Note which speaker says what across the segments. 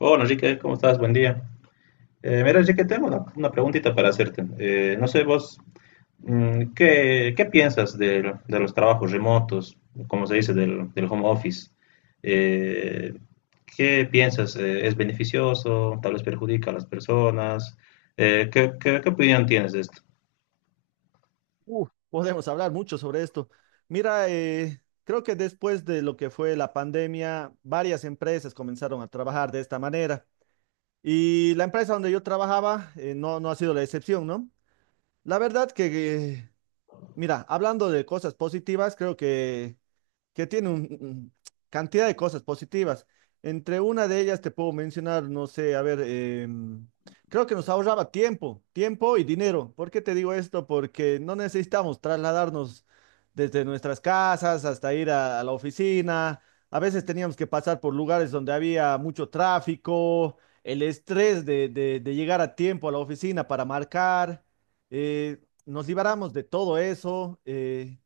Speaker 1: Hola Enrique, ¿cómo estás? Buen día. Mira Enrique, tengo una preguntita para hacerte. No sé vos, ¿qué piensas de los trabajos remotos, como se dice, del home office? Eh, ¿Qué piensas? ¿Es beneficioso? ¿Tal vez perjudica a las personas? ¿Qué opinión tienes de esto?
Speaker 2: Podemos hablar mucho sobre esto. Mira, creo que después de lo que fue la pandemia, varias empresas comenzaron a trabajar de esta manera. Y la empresa donde yo trabajaba, no ha sido la excepción, ¿no? La verdad que, eh, mira, hablando de cosas positivas, creo que tiene cantidad de cosas positivas. Entre una de ellas te puedo mencionar, no sé, a ver, creo que nos ahorraba tiempo, tiempo y dinero. ¿Por qué te digo esto? Porque no necesitamos trasladarnos desde nuestras casas hasta ir a la oficina. A veces teníamos que pasar por lugares donde había mucho tráfico, el estrés de llegar a tiempo a la oficina para marcar. Nos liberamos de todo eso. eh,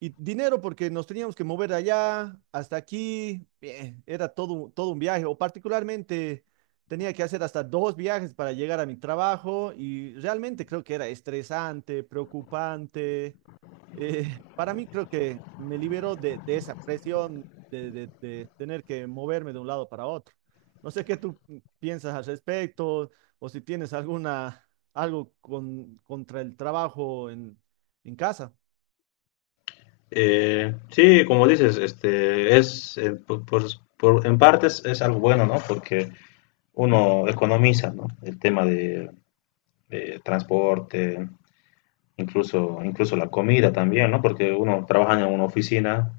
Speaker 2: y dinero porque nos teníamos que mover allá, hasta aquí, bien, era todo, todo un viaje, o particularmente tenía que hacer hasta dos viajes para llegar a mi trabajo, y realmente creo que era estresante, preocupante. Para mí creo que me liberó de esa presión de, de tener que moverme de un lado para otro. No sé qué tú piensas al respecto, o si tienes alguna, algo con, contra el trabajo en casa.
Speaker 1: Sí, como dices, este es, en partes es algo bueno, ¿no? Porque uno economiza, ¿no? El tema de transporte, incluso la comida también, ¿no? Porque uno trabaja en una oficina,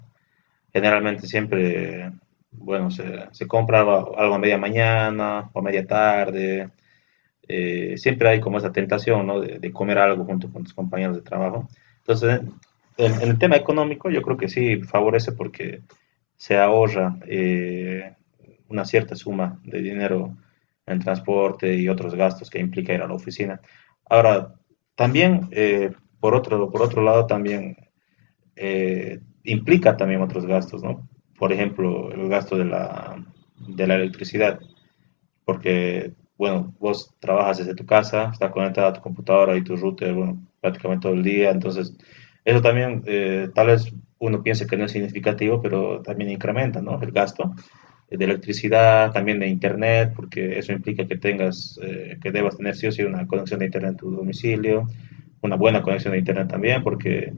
Speaker 1: generalmente siempre, bueno, se compra algo a media mañana o a media tarde, siempre hay como esa tentación, ¿no? de comer algo junto con tus compañeros de trabajo. Entonces, en el tema económico yo creo que sí favorece porque se ahorra una cierta suma de dinero en transporte y otros gastos que implica ir a la oficina. Ahora, también, por otro lado, también implica también otros gastos, ¿no? Por ejemplo, el gasto de la electricidad porque, bueno, vos trabajas desde tu casa, estás conectada a tu computadora y tu router, bueno, prácticamente todo el día. Entonces eso también, tal vez uno piense que no es significativo, pero también incrementa, ¿no? El gasto de electricidad, también de internet, porque eso implica que tengas, que debas tener sí o sí una conexión de internet en tu domicilio, una buena conexión de internet también, porque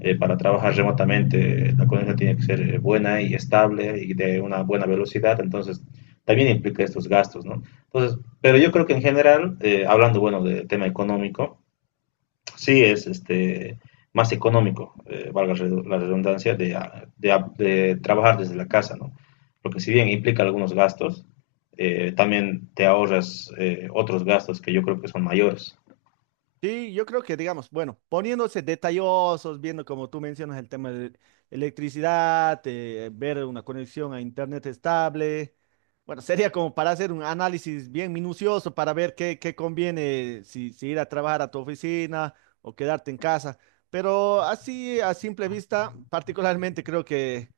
Speaker 1: para trabajar remotamente la conexión tiene que ser buena y estable y de una buena velocidad. Entonces también implica estos gastos, ¿no? Entonces, pero yo creo que en general, hablando, bueno, del tema económico, sí es este más económico, valga la redundancia, de trabajar desde la casa, ¿no? Porque si bien implica algunos gastos, también te ahorras otros gastos que yo creo que son mayores.
Speaker 2: Sí, yo creo que, digamos, bueno, poniéndose detallosos, viendo como tú mencionas el tema de electricidad, ver una conexión a internet estable, bueno, sería como para hacer un análisis bien minucioso para ver qué conviene, si ir a trabajar a tu oficina o quedarte en casa. Pero así, a simple vista, particularmente creo que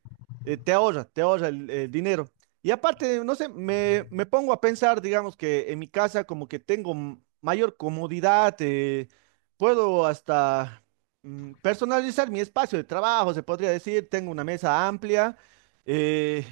Speaker 2: te ahorra el dinero. Y aparte, no sé, me pongo a pensar, digamos que en mi casa como que tengo mayor comodidad, puedo hasta personalizar mi espacio de trabajo, se podría decir, tengo una mesa amplia, eh,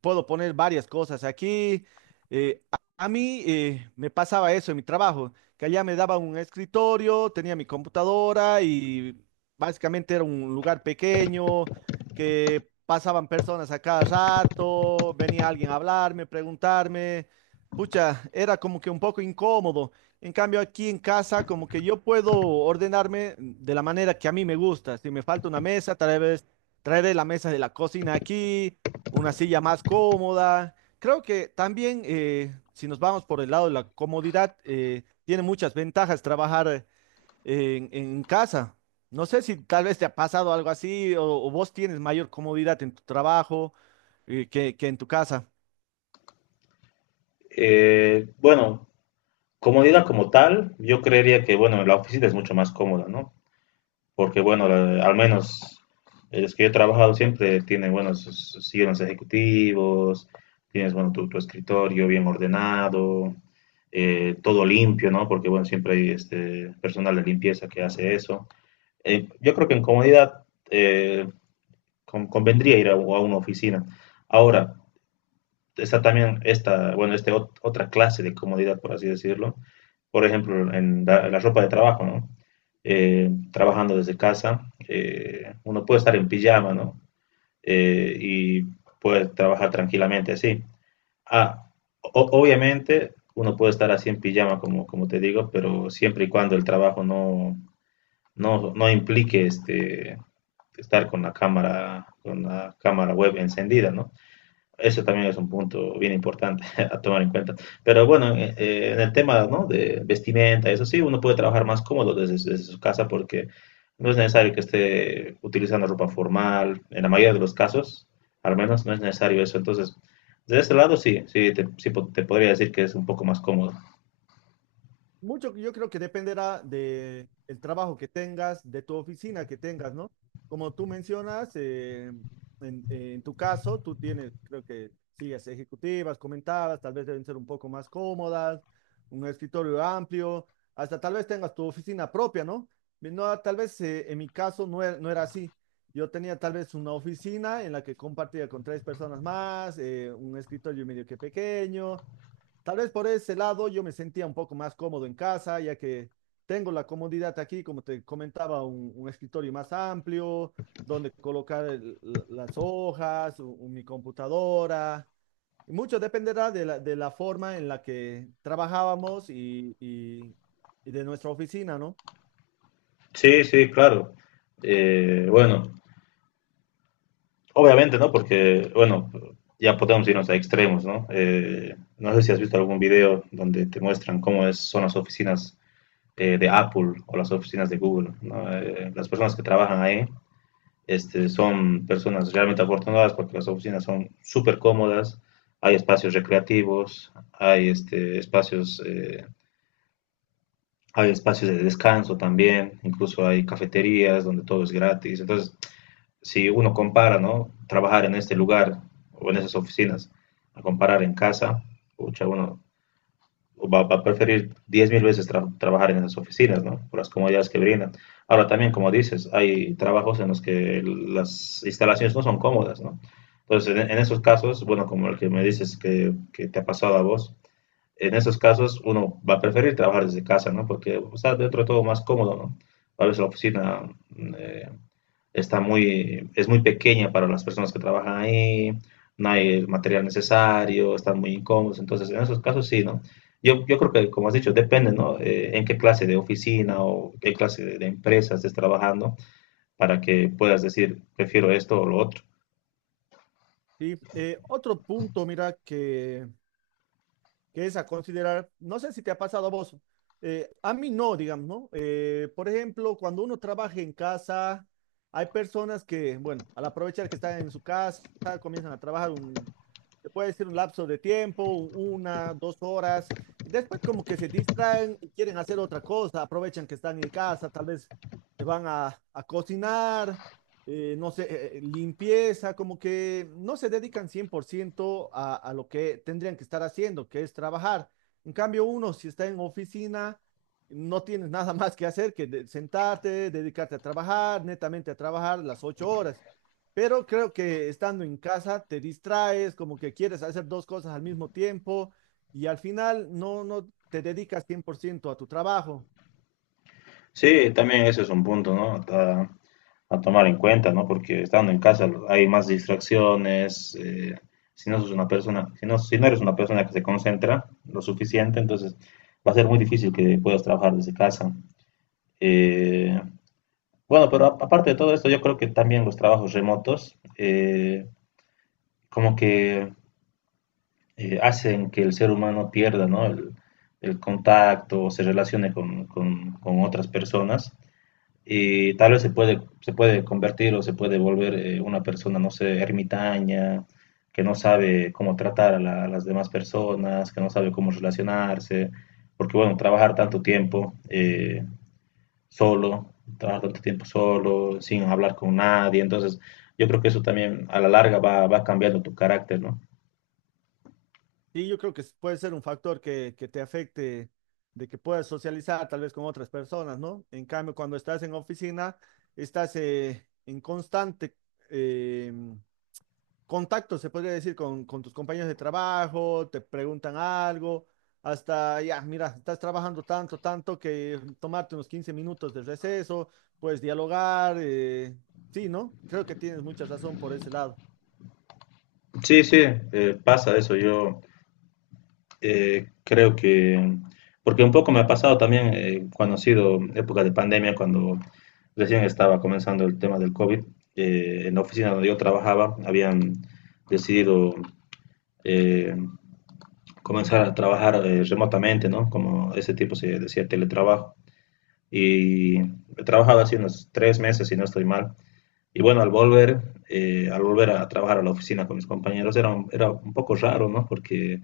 Speaker 2: puedo poner varias cosas aquí. eh, a mí, me pasaba eso en mi trabajo, que allá me daba un escritorio, tenía mi computadora y básicamente era un lugar pequeño que pasaban personas a cada rato, venía alguien a hablarme, preguntarme. Pucha, era como que un poco incómodo. En cambio, aquí en casa, como que yo puedo ordenarme de la manera que a mí me gusta. Si me falta una mesa, tal vez traeré la mesa de la cocina aquí, una silla más cómoda. Creo que también, si nos vamos por el lado de la comodidad, tiene muchas ventajas trabajar en casa. No sé si tal vez te ha pasado algo así, o vos tienes mayor comodidad en tu trabajo, que en tu casa.
Speaker 1: Bueno, comodidad como tal, yo creería que, bueno, la oficina es mucho más cómoda, ¿no? Porque bueno, al menos los que yo he trabajado siempre tienen buenos sus sillones ejecutivos, tienes bueno tu escritorio bien ordenado, todo limpio, ¿no? Porque bueno, siempre hay este personal de limpieza que hace eso. Yo creo que en comodidad eh, convendría ir a una oficina. Ahora, está también bueno, este ot otra clase de comodidad, por así decirlo. Por ejemplo, en la ropa de trabajo, ¿no? Trabajando desde casa, uno puede estar en pijama, ¿no? Y puede trabajar tranquilamente así. Ah, obviamente, uno puede estar así en pijama, como te digo, pero siempre y cuando el trabajo no implique estar con la cámara web encendida, ¿no? Eso también es un punto bien importante a tomar en cuenta. Pero bueno, en el tema, ¿no? de vestimenta, eso sí, uno puede trabajar más cómodo desde su casa porque no es necesario que esté utilizando ropa formal. En la mayoría de los casos, al menos, no es necesario eso. Entonces, de ese lado sí, sí, te podría decir que es un poco más cómodo.
Speaker 2: Mucho, yo creo que dependerá de el trabajo que tengas, de tu oficina que tengas, ¿no? Como tú mencionas, en tu caso, tú tienes, creo que sillas ejecutivas, comentabas, tal vez deben ser un poco más cómodas, un escritorio amplio, hasta tal vez tengas tu oficina propia, ¿no? No, tal vez, en mi caso no era así. Yo tenía tal vez una oficina en la que compartía con tres personas más, un escritorio medio que pequeño. Tal vez por ese lado yo me sentía un poco más cómodo en casa, ya que tengo la comodidad aquí, como te comentaba, un escritorio más amplio, donde colocar las hojas, mi computadora. Y mucho dependerá de la, forma en la que trabajábamos y de nuestra oficina, ¿no?
Speaker 1: Sí, sí, claro. Bueno, obviamente, ¿no? Porque, bueno, ya podemos irnos a extremos, ¿no? No sé si has visto algún video donde te muestran cómo son las oficinas de Apple o las oficinas de Google, ¿no? Las personas que trabajan ahí son personas realmente afortunadas porque las oficinas son súper cómodas, hay espacios recreativos, hay espacios, hay espacios de descanso también, incluso hay cafeterías donde todo es gratis. Entonces, si uno compara, ¿no? Trabajar en este lugar o en esas oficinas, a comparar en casa, pucha, uno va a preferir 10,000 veces trabajar en esas oficinas, ¿no? Por las comodidades que brindan. Ahora también, como dices, hay trabajos en los que las instalaciones no son cómodas, ¿no? Entonces, en esos casos, bueno, como el que me dices que te ha pasado a vos, en esos casos uno va a preferir trabajar desde casa, ¿no? Porque está dentro de todo más cómodo, ¿no? A veces la oficina eh, es muy pequeña para las personas que trabajan ahí, no hay el material necesario, están muy incómodos, entonces en esos casos sí, ¿no? Yo creo que, como has dicho, depende, ¿no? En qué clase de oficina o qué clase de empresa estés trabajando para que puedas decir, prefiero esto o lo otro.
Speaker 2: Y, otro punto, mira, que es a considerar, no sé si te ha pasado a vos, a mí no, digamos, ¿no? Por ejemplo, cuando uno trabaja en casa, hay personas que, bueno, al aprovechar que están en su casa, comienzan a trabajar se puede decir un lapso de tiempo, una, 2 horas, y después como que se distraen y quieren hacer otra cosa, aprovechan que están en casa, tal vez se van a cocinar, no sé, limpieza, como que no se dedican 100% a lo que tendrían que estar haciendo, que es trabajar. En cambio, uno, si está en oficina, no tienes nada más que hacer que sentarte, dedicarte a trabajar, netamente a trabajar las 8 horas. Pero creo que estando en casa te distraes, como que quieres hacer dos cosas al mismo tiempo y al final no te dedicas 100% a tu trabajo.
Speaker 1: Sí, también ese es un punto, ¿no? A tomar en cuenta, ¿no? Porque estando en casa hay más distracciones. Si no sos una persona, si no eres una persona que se concentra lo suficiente, entonces va a ser muy difícil que puedas trabajar desde casa. Eh, bueno, pero aparte de todo esto, yo creo que también los trabajos remotos como que hacen que el ser humano pierda, ¿no? El contacto, o se relacione con otras personas. Y tal vez se puede convertir o se puede volver una persona, no sé, ermitaña, que no sabe cómo tratar a las demás personas, que no sabe cómo relacionarse, porque bueno, trabajar tanto tiempo solo, trabajar tanto tiempo solo, sin hablar con nadie, entonces yo creo que eso también a la larga va cambiando tu carácter, ¿no?
Speaker 2: Sí, yo creo que puede ser un factor que te afecte, de que puedas socializar tal vez con otras personas, ¿no? En cambio, cuando estás en oficina, estás, en constante, eh, contacto, se podría decir, con tus compañeros de trabajo, te preguntan algo, hasta ya, mira, estás trabajando tanto, tanto que tomarte unos 15 minutos de receso, puedes dialogar, sí, ¿no? Creo que tienes mucha razón por ese lado.
Speaker 1: Sí, sí, pasa eso, yo... Creo que, porque un poco me ha pasado también cuando ha sido época de pandemia, cuando recién estaba comenzando el tema del COVID, en la oficina donde yo trabajaba habían decidido eh, comenzar a trabajar remotamente, ¿no? Como ese tipo se decía, teletrabajo. Y he trabajado así unos 3 meses, si no estoy mal. Y bueno, al volver a trabajar a la oficina con mis compañeros, era un poco raro, ¿no? Porque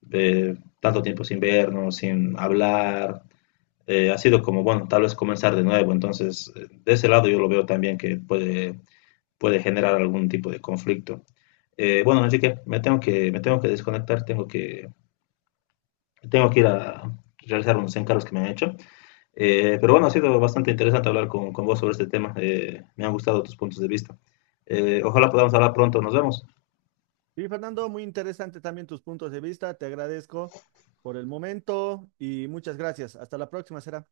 Speaker 1: de tanto tiempo sin vernos, sin hablar, ha sido como, bueno, tal vez comenzar de nuevo. Entonces, de ese lado yo lo veo también que puede generar algún tipo de conflicto. Bueno, Enrique, me tengo que desconectar, tengo que ir a realizar unos encargos que me han hecho. Pero bueno, ha sido bastante interesante hablar con vos sobre este tema. Me han gustado tus puntos de vista. Ojalá podamos hablar pronto. Nos vemos.
Speaker 2: Sí, Fernando, muy interesante también tus puntos de vista. Te agradezco por el momento y muchas gracias. Hasta la próxima, será.